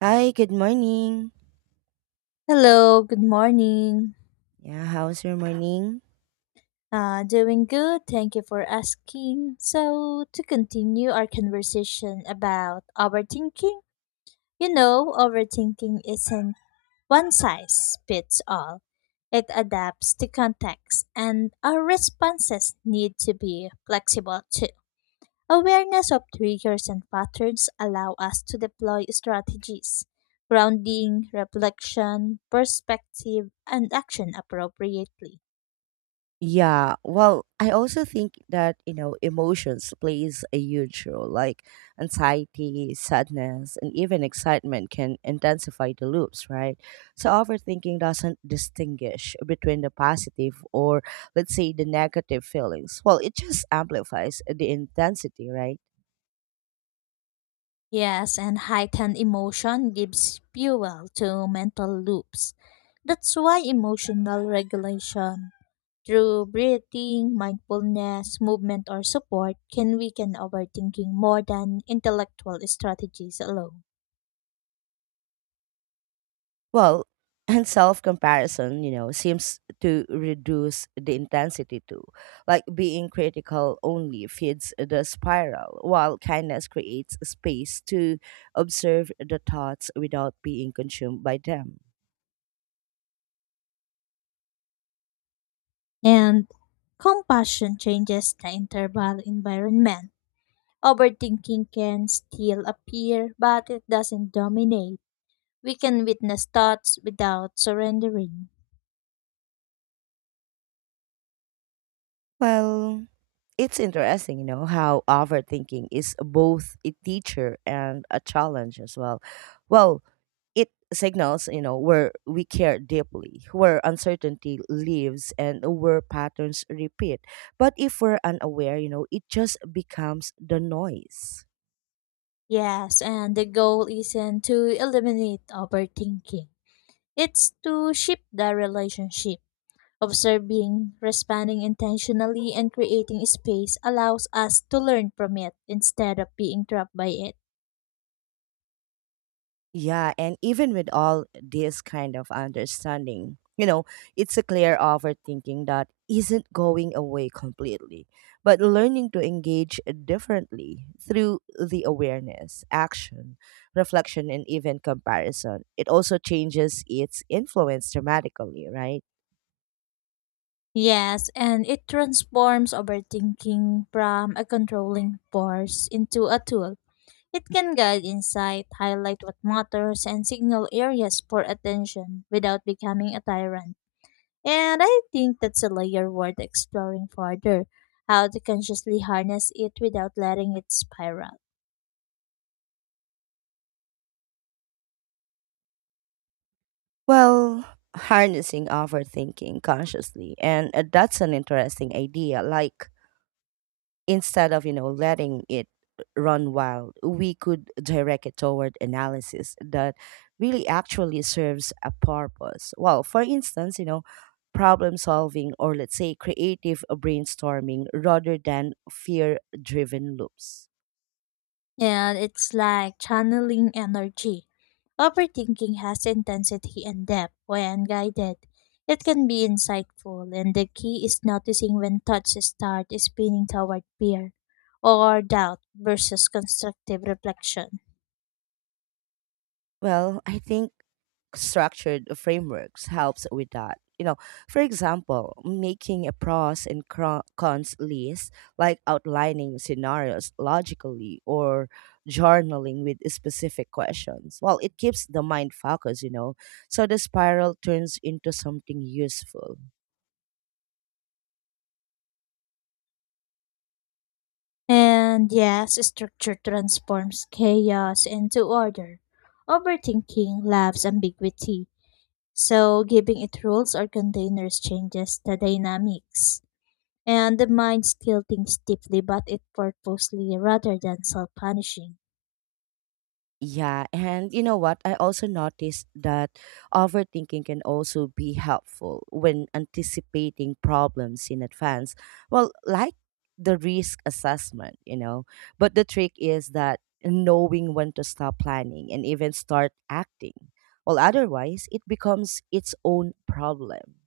Hi, good morning. Hello, good morning. Yeah, how's your morning? Doing good, thank you for asking. So, to continue our conversation about overthinking, you know, overthinking isn't one size fits all. It adapts to context, and our responses need to be flexible too. Awareness of triggers and patterns allow us to deploy strategies, grounding, reflection, perspective, and action appropriately. Yeah, well, I also think that, emotions plays a huge role. Like anxiety, sadness, and even excitement can intensify the loops, right? So overthinking doesn't distinguish between the positive or let's say the negative feelings. Well, it just amplifies the intensity, right? Yes, and heightened emotion gives fuel to mental loops. That's why emotional regulation through breathing, mindfulness, movement, or support can weaken overthinking more than intellectual strategies alone. Well, and self comparison, seems to reduce the intensity too. Like being critical only feeds the spiral, while kindness creates space to observe the thoughts without being consumed by them. And compassion changes the interval environment. Overthinking can still appear, but it doesn't dominate. We can witness thoughts without surrendering. Well, it's interesting, how overthinking is both a teacher and a challenge as well. Well, it signals, where we care deeply, where uncertainty lives, and where patterns repeat. But if we're unaware, it just becomes the noise. Yes, and the goal isn't to eliminate overthinking. It's to shape the relationship. Observing, responding intentionally, and creating space allows us to learn from it instead of being trapped by it. Yeah, and even with all this kind of understanding, it's a clear overthinking that isn't going away completely, but learning to engage differently through the awareness, action, reflection, and even comparison. It also changes its influence dramatically, right? Yes, and it transforms overthinking from a controlling force into a tool. It can guide insight, highlight what matters, and signal areas for attention without becoming a tyrant. And I think that's a layer worth exploring further, how to consciously harness it without letting it spiral. Well, harnessing overthinking consciously, and that's an interesting idea. Like, instead of letting it run wild, we could direct it toward analysis that really actually serves a purpose. Well, for instance, problem solving or let's say creative brainstorming rather than fear driven loops. And it's like channeling energy. Overthinking has intensity and depth when guided. It can be insightful, and the key is noticing when thoughts start spinning toward fear or doubt versus constructive reflection. Well, I think structured frameworks helps with that. You know, for example, making a pros and cons list, like outlining scenarios logically or journaling with specific questions. Well, it keeps the mind focused, so the spiral turns into something useful. And yes, structure transforms chaos into order. Overthinking loves ambiguity, so giving it rules or containers changes the dynamics. And the mind still thinks deeply, but it purposely rather than self punishing. Yeah, and you know what? I also noticed that overthinking can also be helpful when anticipating problems in advance. Well, like the risk assessment. But the trick is that knowing when to stop planning and even start acting. Well, otherwise, it becomes its own problem.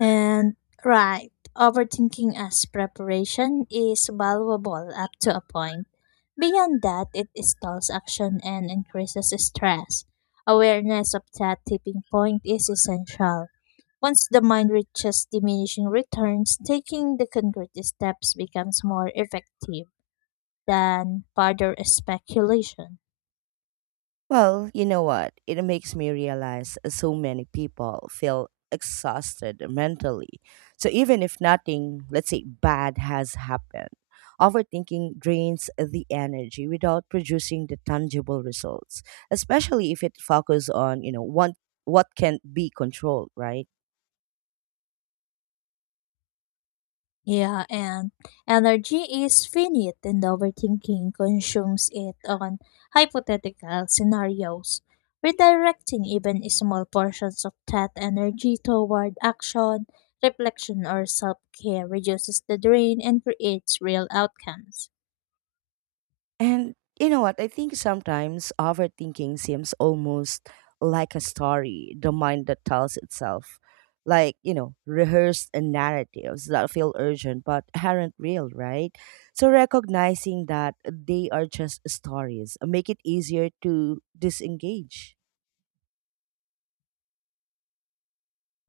And right, overthinking as preparation is valuable up to a point. Beyond that, it stalls action and increases stress. Awareness of that tipping point is essential. Once the mind reaches diminishing returns, taking the concrete steps becomes more effective than further speculation. Well, you know what? It makes me realize so many people feel exhausted mentally. So even if nothing, let's say, bad has happened, overthinking drains the energy without producing the tangible results, especially if it focuses on, what can be controlled, right? Yeah, and energy is finite, and overthinking consumes it on hypothetical scenarios. Redirecting even small portions of that energy toward action, reflection, or self care reduces the drain and creates real outcomes. And you know what? I think sometimes overthinking seems almost like a story, the mind that tells itself. Like, rehearsed narratives that feel urgent but aren't real, right? So recognizing that they are just stories make it easier to disengage.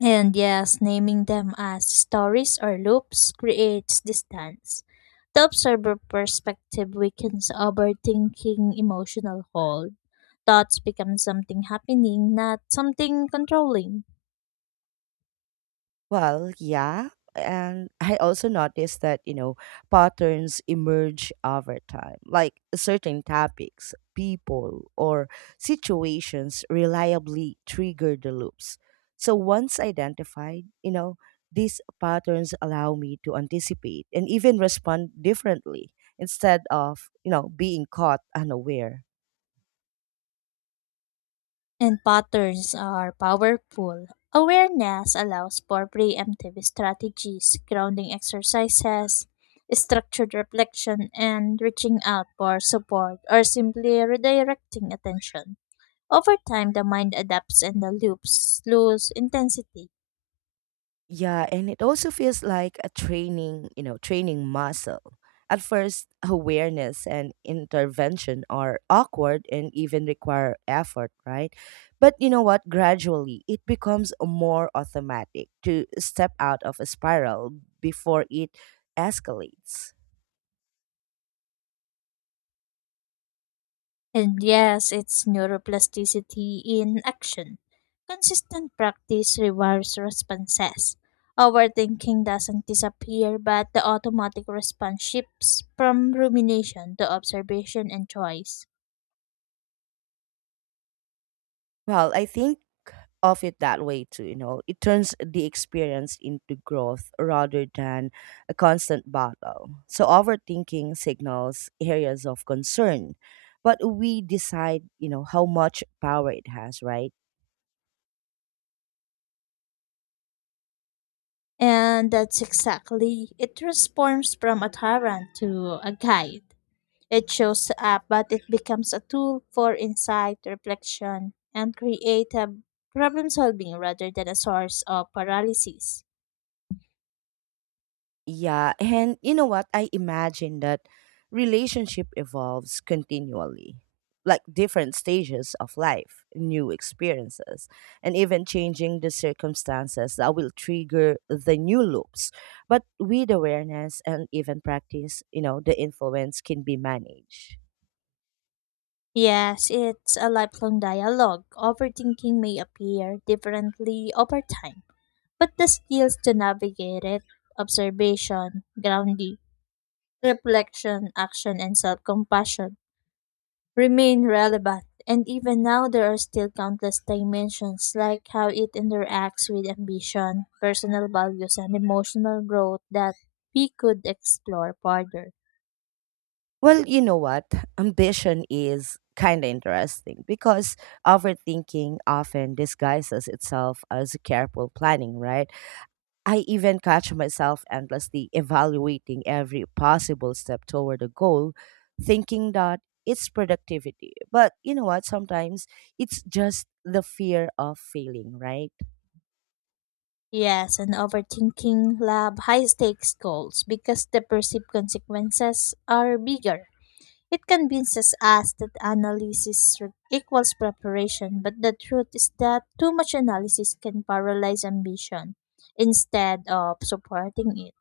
And yes, naming them as stories or loops creates distance. The observer perspective weakens overthinking emotional hold. Thoughts become something happening, not something controlling. Well, yeah. And I also noticed that, patterns emerge over time, like certain topics, people, or situations reliably trigger the loops. So once identified, these patterns allow me to anticipate and even respond differently instead of, being caught unaware. And patterns are powerful. Awareness allows for preemptive strategies, grounding exercises, structured reflection, and reaching out for support or simply redirecting attention. Over time, the mind adapts and the loops lose intensity. Yeah, and it also feels like a training, training muscle. At first, awareness and intervention are awkward and even require effort, right? But you know what? Gradually, it becomes more automatic to step out of a spiral before it escalates. And yes, it's neuroplasticity in action. Consistent practice rewires responses. Overthinking doesn't disappear, but the automatic response shifts from rumination to observation and choice. Well, I think of it that way too. It turns the experience into growth rather than a constant battle. So overthinking signals areas of concern, but we decide, how much power it has, right? And that's exactly it transforms from a tyrant to a guide. It shows up, but it becomes a tool for insight, reflection, and creative problem solving rather than a source of paralysis. Yeah, and you know what? I imagine that relationship evolves continually, like different stages of life, new experiences, and even changing the circumstances that will trigger the new loops. But with awareness and even practice, the influence can be managed. Yes, it's a lifelong dialogue. Overthinking may appear differently over time, but the skills to navigate it observation, grounding, reflection, action, and self compassion remain relevant. And even now, there are still countless dimensions, like how it interacts with ambition, personal values, and emotional growth that we could explore further. Well, you know what? Ambition is kind of interesting because overthinking often disguises itself as careful planning, right? I even catch myself endlessly evaluating every possible step toward a goal, thinking that it's productivity. But you know what? Sometimes it's just the fear of failing, right? Yes, and overthinking lab high stakes goals because the perceived consequences are bigger. It convinces us that equals preparation, but the truth is that too much analysis can paralyze ambition instead of supporting it.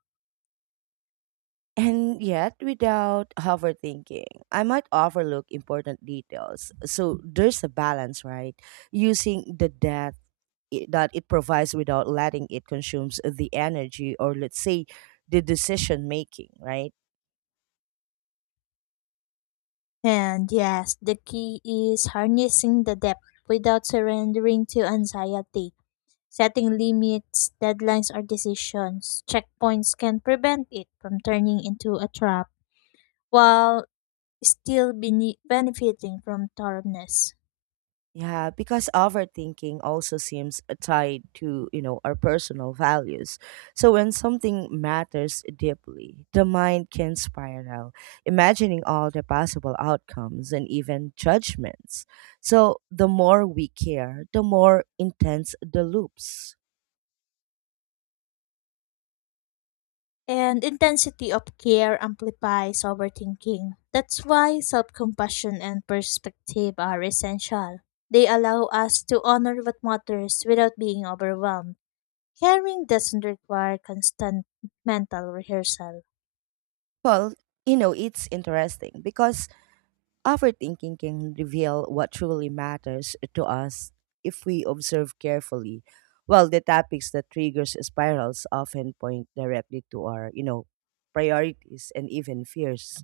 And yet, without overthinking, I might overlook important details. So there's a balance, right? Using the depth that it provides without letting it consumes the energy or, let's say, the decision making, right? And yes, the key is harnessing the depth without surrendering to anxiety. Setting limits, deadlines, or decisions, checkpoints can prevent it from turning into a trap, while still benefiting from thoroughness. Yeah, because overthinking also seems tied to, our personal values. So when something matters deeply, the mind can spiral, imagining all the possible outcomes and even judgments. So the more we care, the more intense the loops. And intensity of care amplifies overthinking. That's why self compassion and perspective are essential. They allow us to honor what matters without being overwhelmed. Caring doesn't require constant mental rehearsal. Well, it's interesting because overthinking can reveal what truly matters to us if we observe carefully. Well, the topics that triggers spirals often point directly to our, priorities and even fears.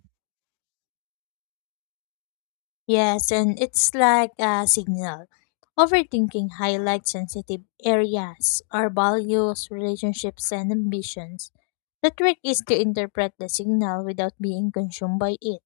Yes, and it's like a signal. Overthinking highlights sensitive areas, our values, relationships, and ambitions. The trick is to interpret the signal without being consumed by it.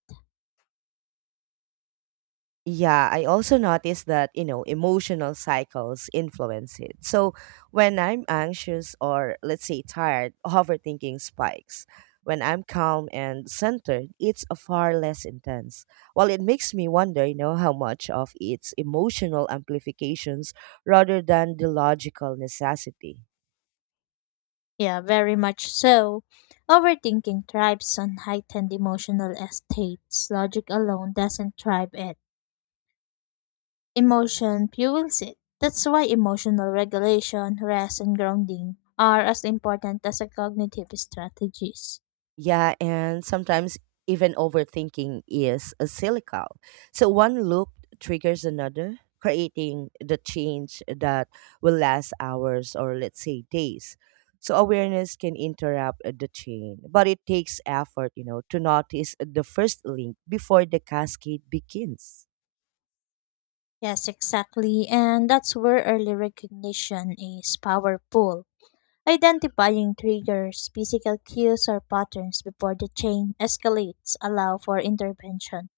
Yeah, I also noticed that, emotional cycles influence it. So when I'm anxious or, let's say, tired, overthinking spikes. When I'm calm and centered, it's a far less intense. Well, it makes me wonder, how much of its emotional amplifications rather than the logical necessity. Yeah, very much so. Overthinking thrives on heightened emotional states. Logic alone doesn't thrive it. Emotion fuels it. That's why emotional regulation, rest, and grounding are as important as a cognitive strategies. Yeah, and sometimes even overthinking is a cyclical. So one loop triggers another, creating the change that will last hours or let's say days. So awareness can interrupt the chain, but it takes effort, to notice the first link before the cascade begins. Yes, exactly. And that's where early recognition is powerful. Identifying triggers, physical cues, or patterns before the chain escalates allow for intervention,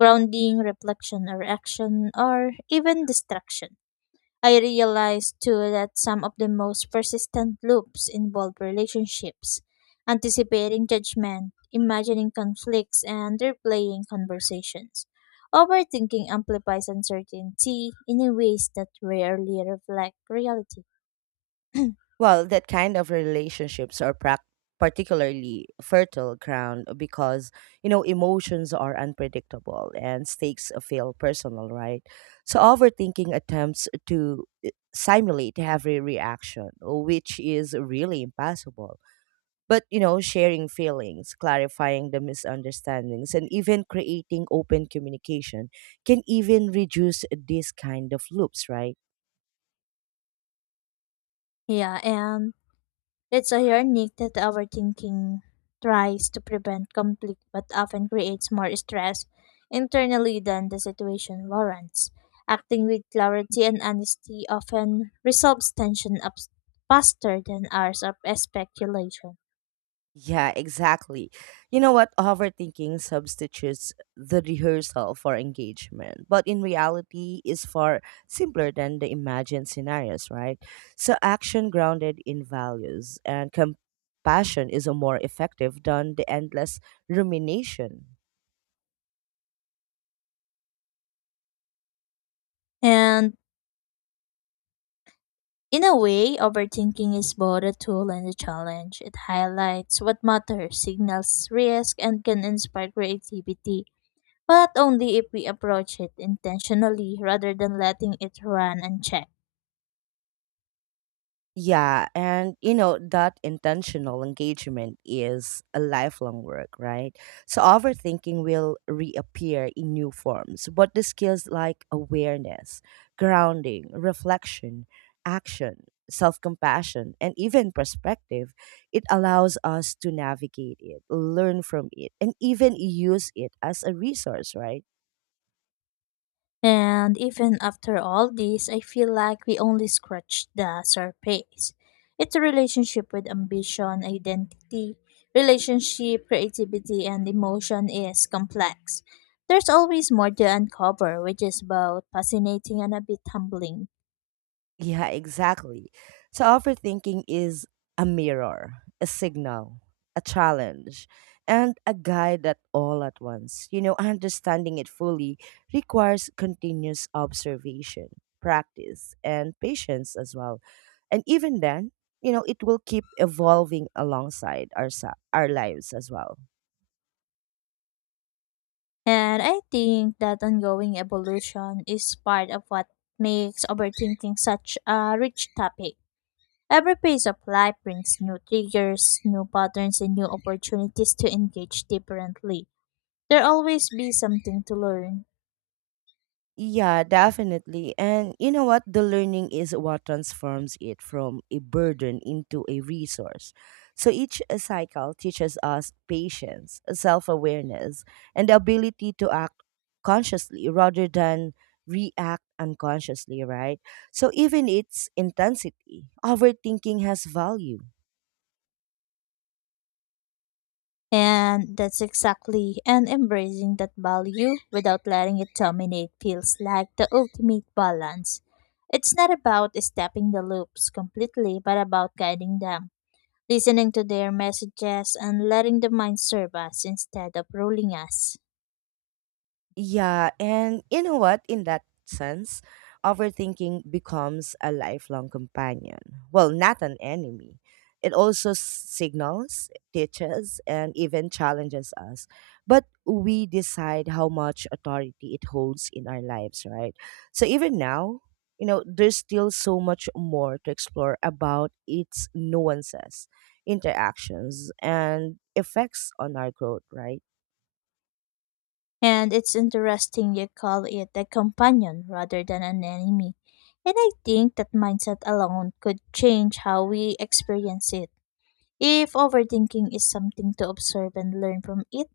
grounding, reflection or action, or even distraction. I realized too that some of the most persistent loops involve relationships, anticipating judgment, imagining conflicts, and replaying conversations. Overthinking amplifies uncertainty in ways that rarely reflect reality. Well, that kind of relationships are prac particularly fertile ground because emotions are unpredictable and stakes feel personal, right? So overthinking attempts to simulate every reaction, which is really impossible. But sharing feelings, clarifying the misunderstandings, and even creating open communication can even reduce this kind of loops, right? Yeah, and it's ironic that overthinking tries to prevent conflict but often creates more stress internally than the situation warrants. Acting with clarity and honesty often resolves tension up faster than hours of speculation. Yeah, exactly. You know what? Overthinking substitutes the rehearsal for engagement, but in reality is far simpler than the imagined scenarios, right? So action grounded in values and compassion is a more effective than the endless rumination. And in a way, overthinking is both a tool and a challenge. It highlights what matters, signals risk, and can inspire creativity but only if we approach it intentionally rather than letting it run unchecked. Yeah, and that intentional engagement is a lifelong work, right? So overthinking will reappear in new forms, but the skills like awareness, grounding, reflection, action, self-compassion, and even perspective, it allows us to navigate it, learn from it, and even use it as a resource, right? And even after all this, I feel like we only scratched the surface. It's a relationship with ambition, identity, relationship, creativity, and emotion is complex. There's always more to uncover, which is both fascinating and a bit humbling. Yeah, exactly. So overthinking is a mirror, a signal, a challenge, and a guide that all at once. Understanding it fully requires continuous observation, practice, and patience as well. And even then, it will keep evolving alongside our our lives as well. And I think that ongoing evolution is part of what makes overthinking such a rich topic. Every phase of life brings new triggers, new patterns, and new opportunities to engage differently. There'll always be something to learn. Yeah, definitely. And you know what? The learning is what transforms it from a burden into a resource. So each cycle teaches us patience, self awareness, and the ability to act consciously rather than react unconsciously, right? So even its intensity, overthinking has value. And that's exactly, and embracing that value without letting it dominate feels like the ultimate balance. It's not about stepping the loops completely, but about guiding them, listening to their messages, and letting the mind serve us instead of ruling us. Yeah, and you know what? In that sense, overthinking becomes a lifelong companion. Well, not an enemy. It also signals, teaches, and even challenges us. But we decide how much authority it holds in our lives, right? So even now, there's still so much more to explore about its nuances, interactions, and effects on our growth, right? And it's interesting you call it a companion rather than an enemy. And I think that mindset alone could change how we experience it. If overthinking is something to observe and learn from it,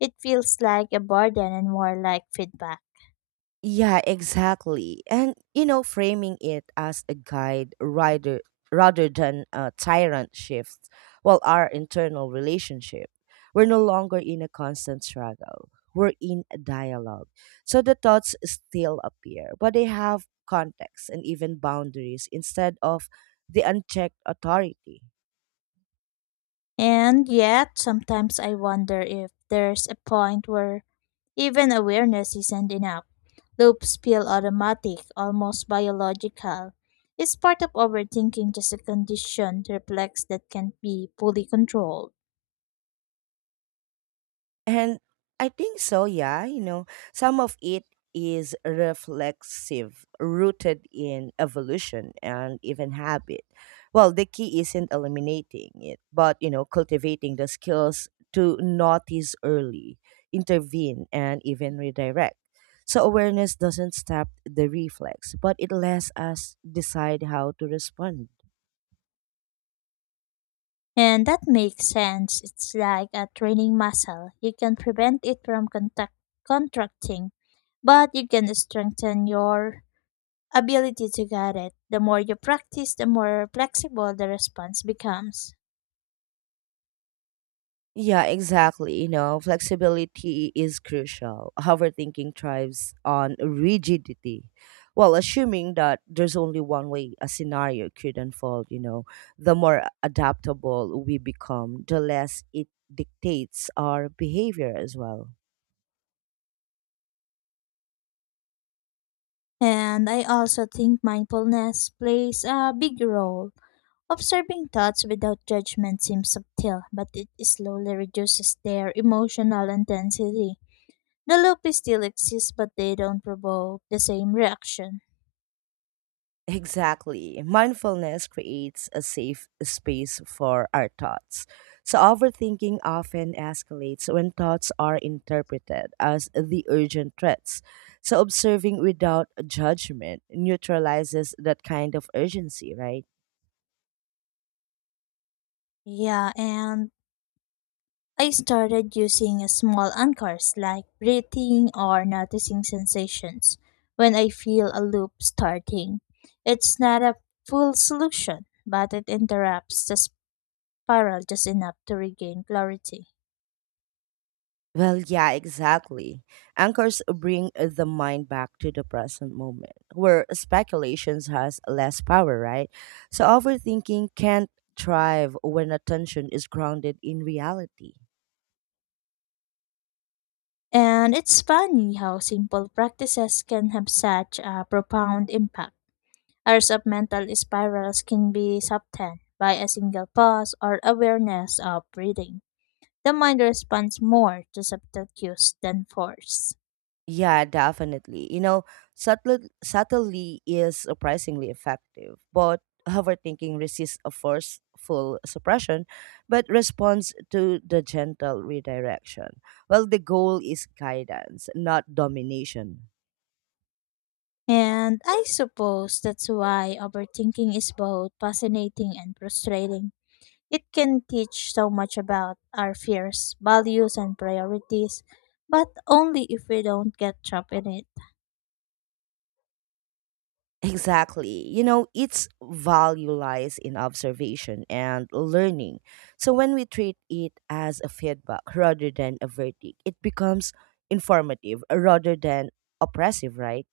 it feels like a burden and more like feedback. Yeah, exactly. And framing it as a guide rather than a tyrant shifts, well, our internal relationship. We're no longer in a constant struggle. We're in a dialogue. So the thoughts still appear, but they have context and even boundaries instead of the unchecked authority. And yet, sometimes I wonder if there's a point where even awareness isn't enough. Loops feel automatic, almost biological. It's part of overthinking just a conditioned reflex that can't be fully controlled. And I think so, yeah. Some of it is reflexive, rooted in evolution and even habit. Well, the key isn't eliminating it, but, cultivating the skills to notice early, intervene, and even redirect. So awareness doesn't stop the reflex, but it lets us decide how to respond. And that makes sense. It's like a training muscle. You can prevent it from contracting, but you can strengthen your ability to guide it. The more you practice, the more flexible the response becomes. Yeah, exactly. Flexibility is crucial. Overthinking thrives on rigidity. Well, assuming that there's only one way a scenario could unfold, the more adaptable we become, the less it dictates our behavior as well. And I also think mindfulness plays a big role. Observing thoughts without judgment seems subtle, but it slowly reduces their emotional intensity. The loop still exists, but they don't provoke the same reaction. Exactly. Mindfulness creates a safe space for our thoughts. So, overthinking often escalates when thoughts are interpreted as the urgent threats. So, observing without judgment neutralizes that kind of urgency, right? Yeah, and I started using small anchors like breathing or noticing sensations when I feel a loop starting. It's not a full solution, but it interrupts the spiral just enough to regain clarity. Well, yeah, exactly. Anchors bring the mind back to the present moment, where speculations has less power, right? So overthinking can't thrive when attention is grounded in reality. And it's funny how simple practices can have such a profound impact. Hours of mental spirals can be softened by a single pause or awareness of breathing. The mind responds more to subtle cues than force. Yeah, definitely. Subtlety is surprisingly effective, but overthinking resists a forceful suppression, but responds to the gentle redirection. Well, the goal is guidance, not domination. And I suppose that's why overthinking is both fascinating and frustrating. It can teach so much about our fears, values, and priorities, but only if we don't get trapped in it. Exactly. Its value lies in observation and learning. So when we treat it as a feedback rather than a verdict, it becomes informative rather than oppressive, right?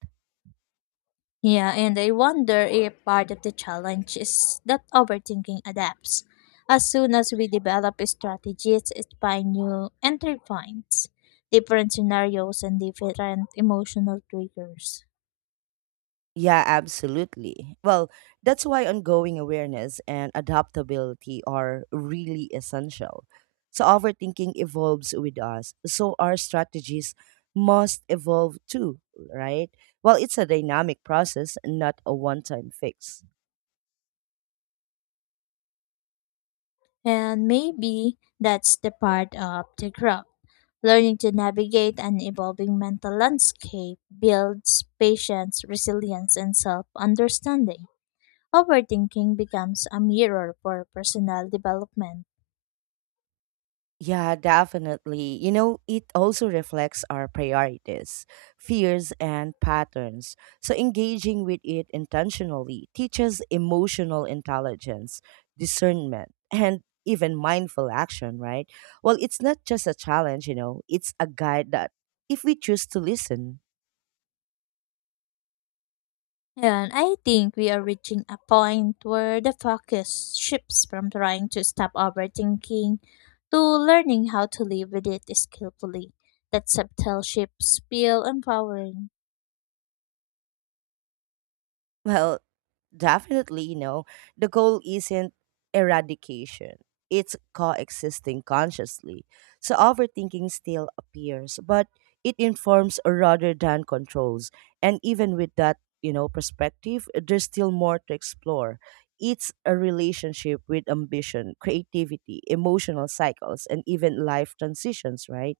Yeah, and I wonder if part of the challenge is that overthinking adapts. As soon as we develop strategies, it finds new entry points, different scenarios, and different emotional triggers. Yeah, absolutely. Well, that's why ongoing awareness and adaptability are really essential. So, overthinking evolves with us. So, our strategies must evolve too, right? Well, it's a dynamic process, not a one time fix. And maybe that's the part of the growth. Learning to navigate an evolving mental landscape builds patience, resilience, and self understanding. Overthinking becomes a mirror for personal development. Yeah, definitely. It also reflects our priorities, fears, and patterns. So, engaging with it intentionally teaches emotional intelligence, discernment, and even mindful action, right? Well, it's not just a challenge, it's a guide that if we choose to listen, And I think we are reaching a point where the focus shifts from trying to stop overthinking to learning how to live with it skillfully. That subtle shifts feel empowering. well, definitely, the goal isn't eradication. It's coexisting consciously. So overthinking still appears, but it informs rather than controls. And even with that, perspective, there's still more to explore. It's a relationship with ambition, creativity, emotional cycles, and even life transitions, right?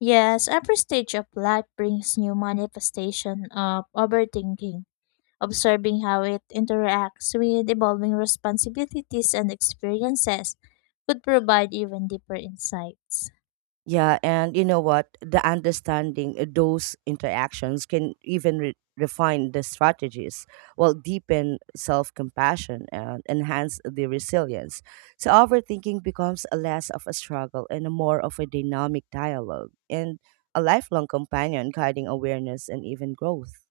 Yes, every stage of life brings new manifestation of overthinking. Observing how it interacts with evolving responsibilities and experiences could provide even deeper insights. Yeah, and you know what? The understanding those interactions can even refine the strategies, while deepen self compassion and enhance the resilience. So, overthinking becomes a less of a struggle and a more of a dynamic dialogue and a lifelong companion guiding awareness and even growth.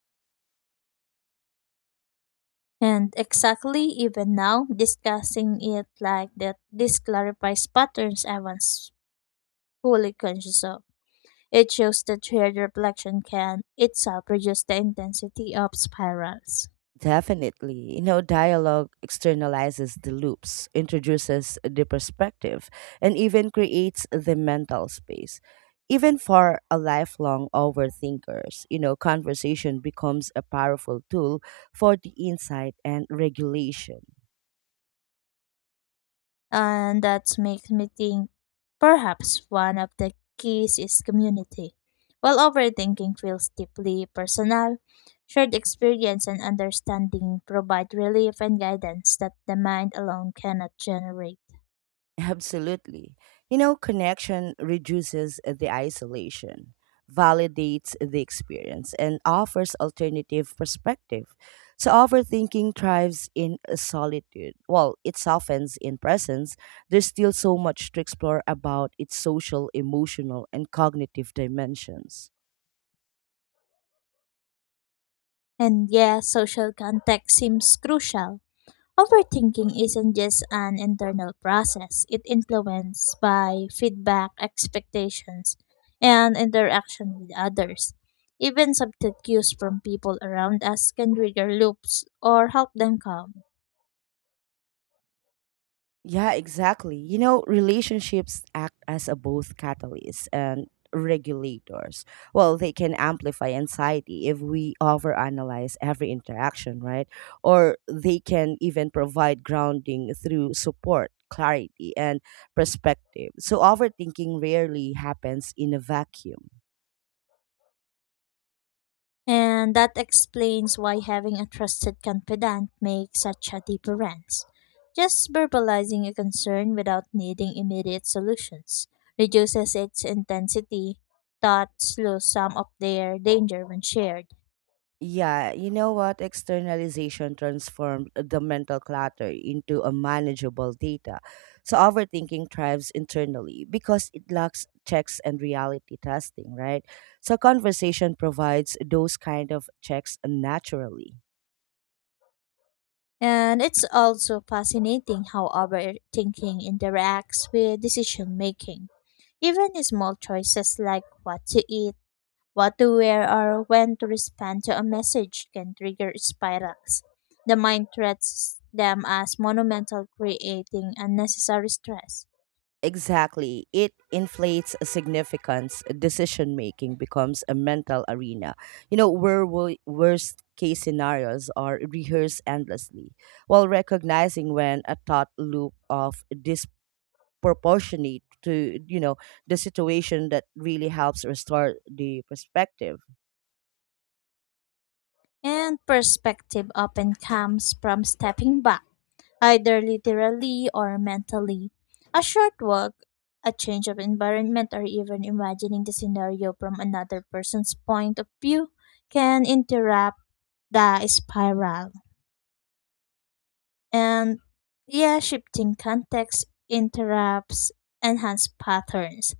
And exactly, even now, discussing it like that, this clarifies patterns I was fully conscious of. It shows that shared reflection can itself reduce the intensity of spirals. Definitely. Dialogue externalizes the loops, introduces the perspective, and even creates the mental space. Even for a lifelong overthinkers, conversation becomes a powerful tool for the insight and regulation. And that makes me think perhaps one of the keys is community. While overthinking feels deeply personal, shared experience and understanding provide relief and guidance that the mind alone cannot generate. Absolutely. Connection reduces the isolation, validates the experience, and offers alternative perspective. So overthinking thrives in solitude. Well, it softens in presence. There's still so much to explore about its social, emotional, and cognitive dimensions. And yes, social context seems crucial. Overthinking isn't just an internal process, it influenced by feedback, expectations, and interaction with others. Even subtle cues from people around us can trigger loops or help them calm. Yeah, exactly. Relationships act as a both catalyst and regulators. Well, they can amplify anxiety if we overanalyze every interaction, right? Or they can even provide grounding through support, clarity, and perspective. So overthinking rarely happens in a vacuum. And that explains why having a trusted confidant makes such a difference. Just verbalizing a concern without needing immediate solutions reduces its intensity, thus slows some of their danger when shared. Yeah, you know what? Externalization transformed the mental clutter into a manageable data. So overthinking thrives internally because it lacks checks and reality testing, right? So conversation provides those kind of checks naturally. And it's also fascinating how our thinking interacts with decision making. Even small choices like what to eat, what to wear or when to respond to a message can trigger spirals. The mind treats them as monumental, creating unnecessary stress. Exactly. It inflates significance. Decision making becomes a mental arena. Where worst case scenarios are rehearsed endlessly, while recognizing when a thought loop of disproportionate to, the situation that really helps restore the perspective. And perspective often comes from stepping back, either literally or mentally. A short walk, a change of environment, or even imagining the scenario from another person's point of view can interrupt the spiral. And yeah, shifting context interrupts enhanced patterns.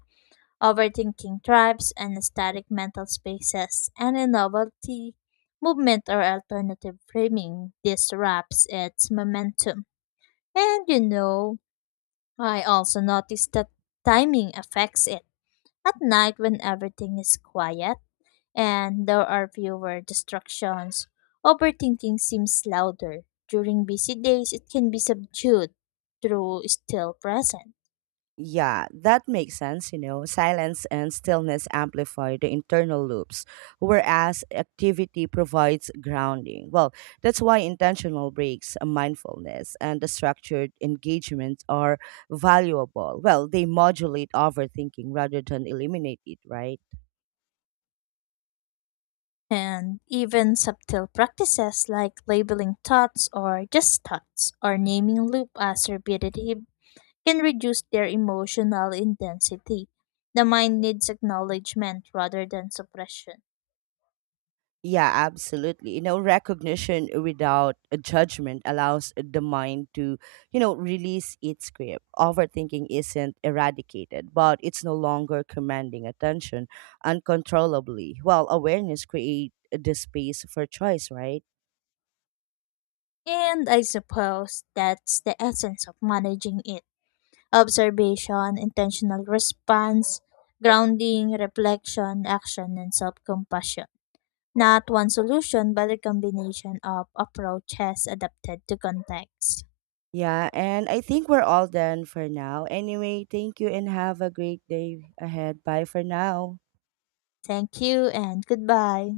Overthinking tribes and static mental spaces and a novelty movement or alternative framing disrupts its momentum. And you know, I also noticed that timing affects it. At night when everything is quiet, and there are fewer distractions, overthinking seems louder. During busy days, it can be subdued through still present. Yeah, that makes sense. Silence and stillness amplify the internal loops, whereas activity provides grounding. Well, that's why intentional breaks, mindfulness, and the structured engagement are valuable. Well, they modulate overthinking rather than eliminate it, right? And even subtle practices like labeling thoughts or just thoughts or naming loop as repetitive can reduce their emotional intensity. The mind needs acknowledgement rather than suppression. Yeah, absolutely. Recognition without a judgment allows the mind to, release its grip. Overthinking isn't eradicated, but it's no longer commanding attention uncontrollably. While awareness creates the space for choice, right? And I suppose that's the essence of managing it observation, intentional response, grounding, reflection, action, and self compassion. Not one solution, but a combination of approaches adapted to context. Yeah, and I think we're all done for now. Anyway, thank you and have a great day ahead. Bye for now. Thank you and goodbye.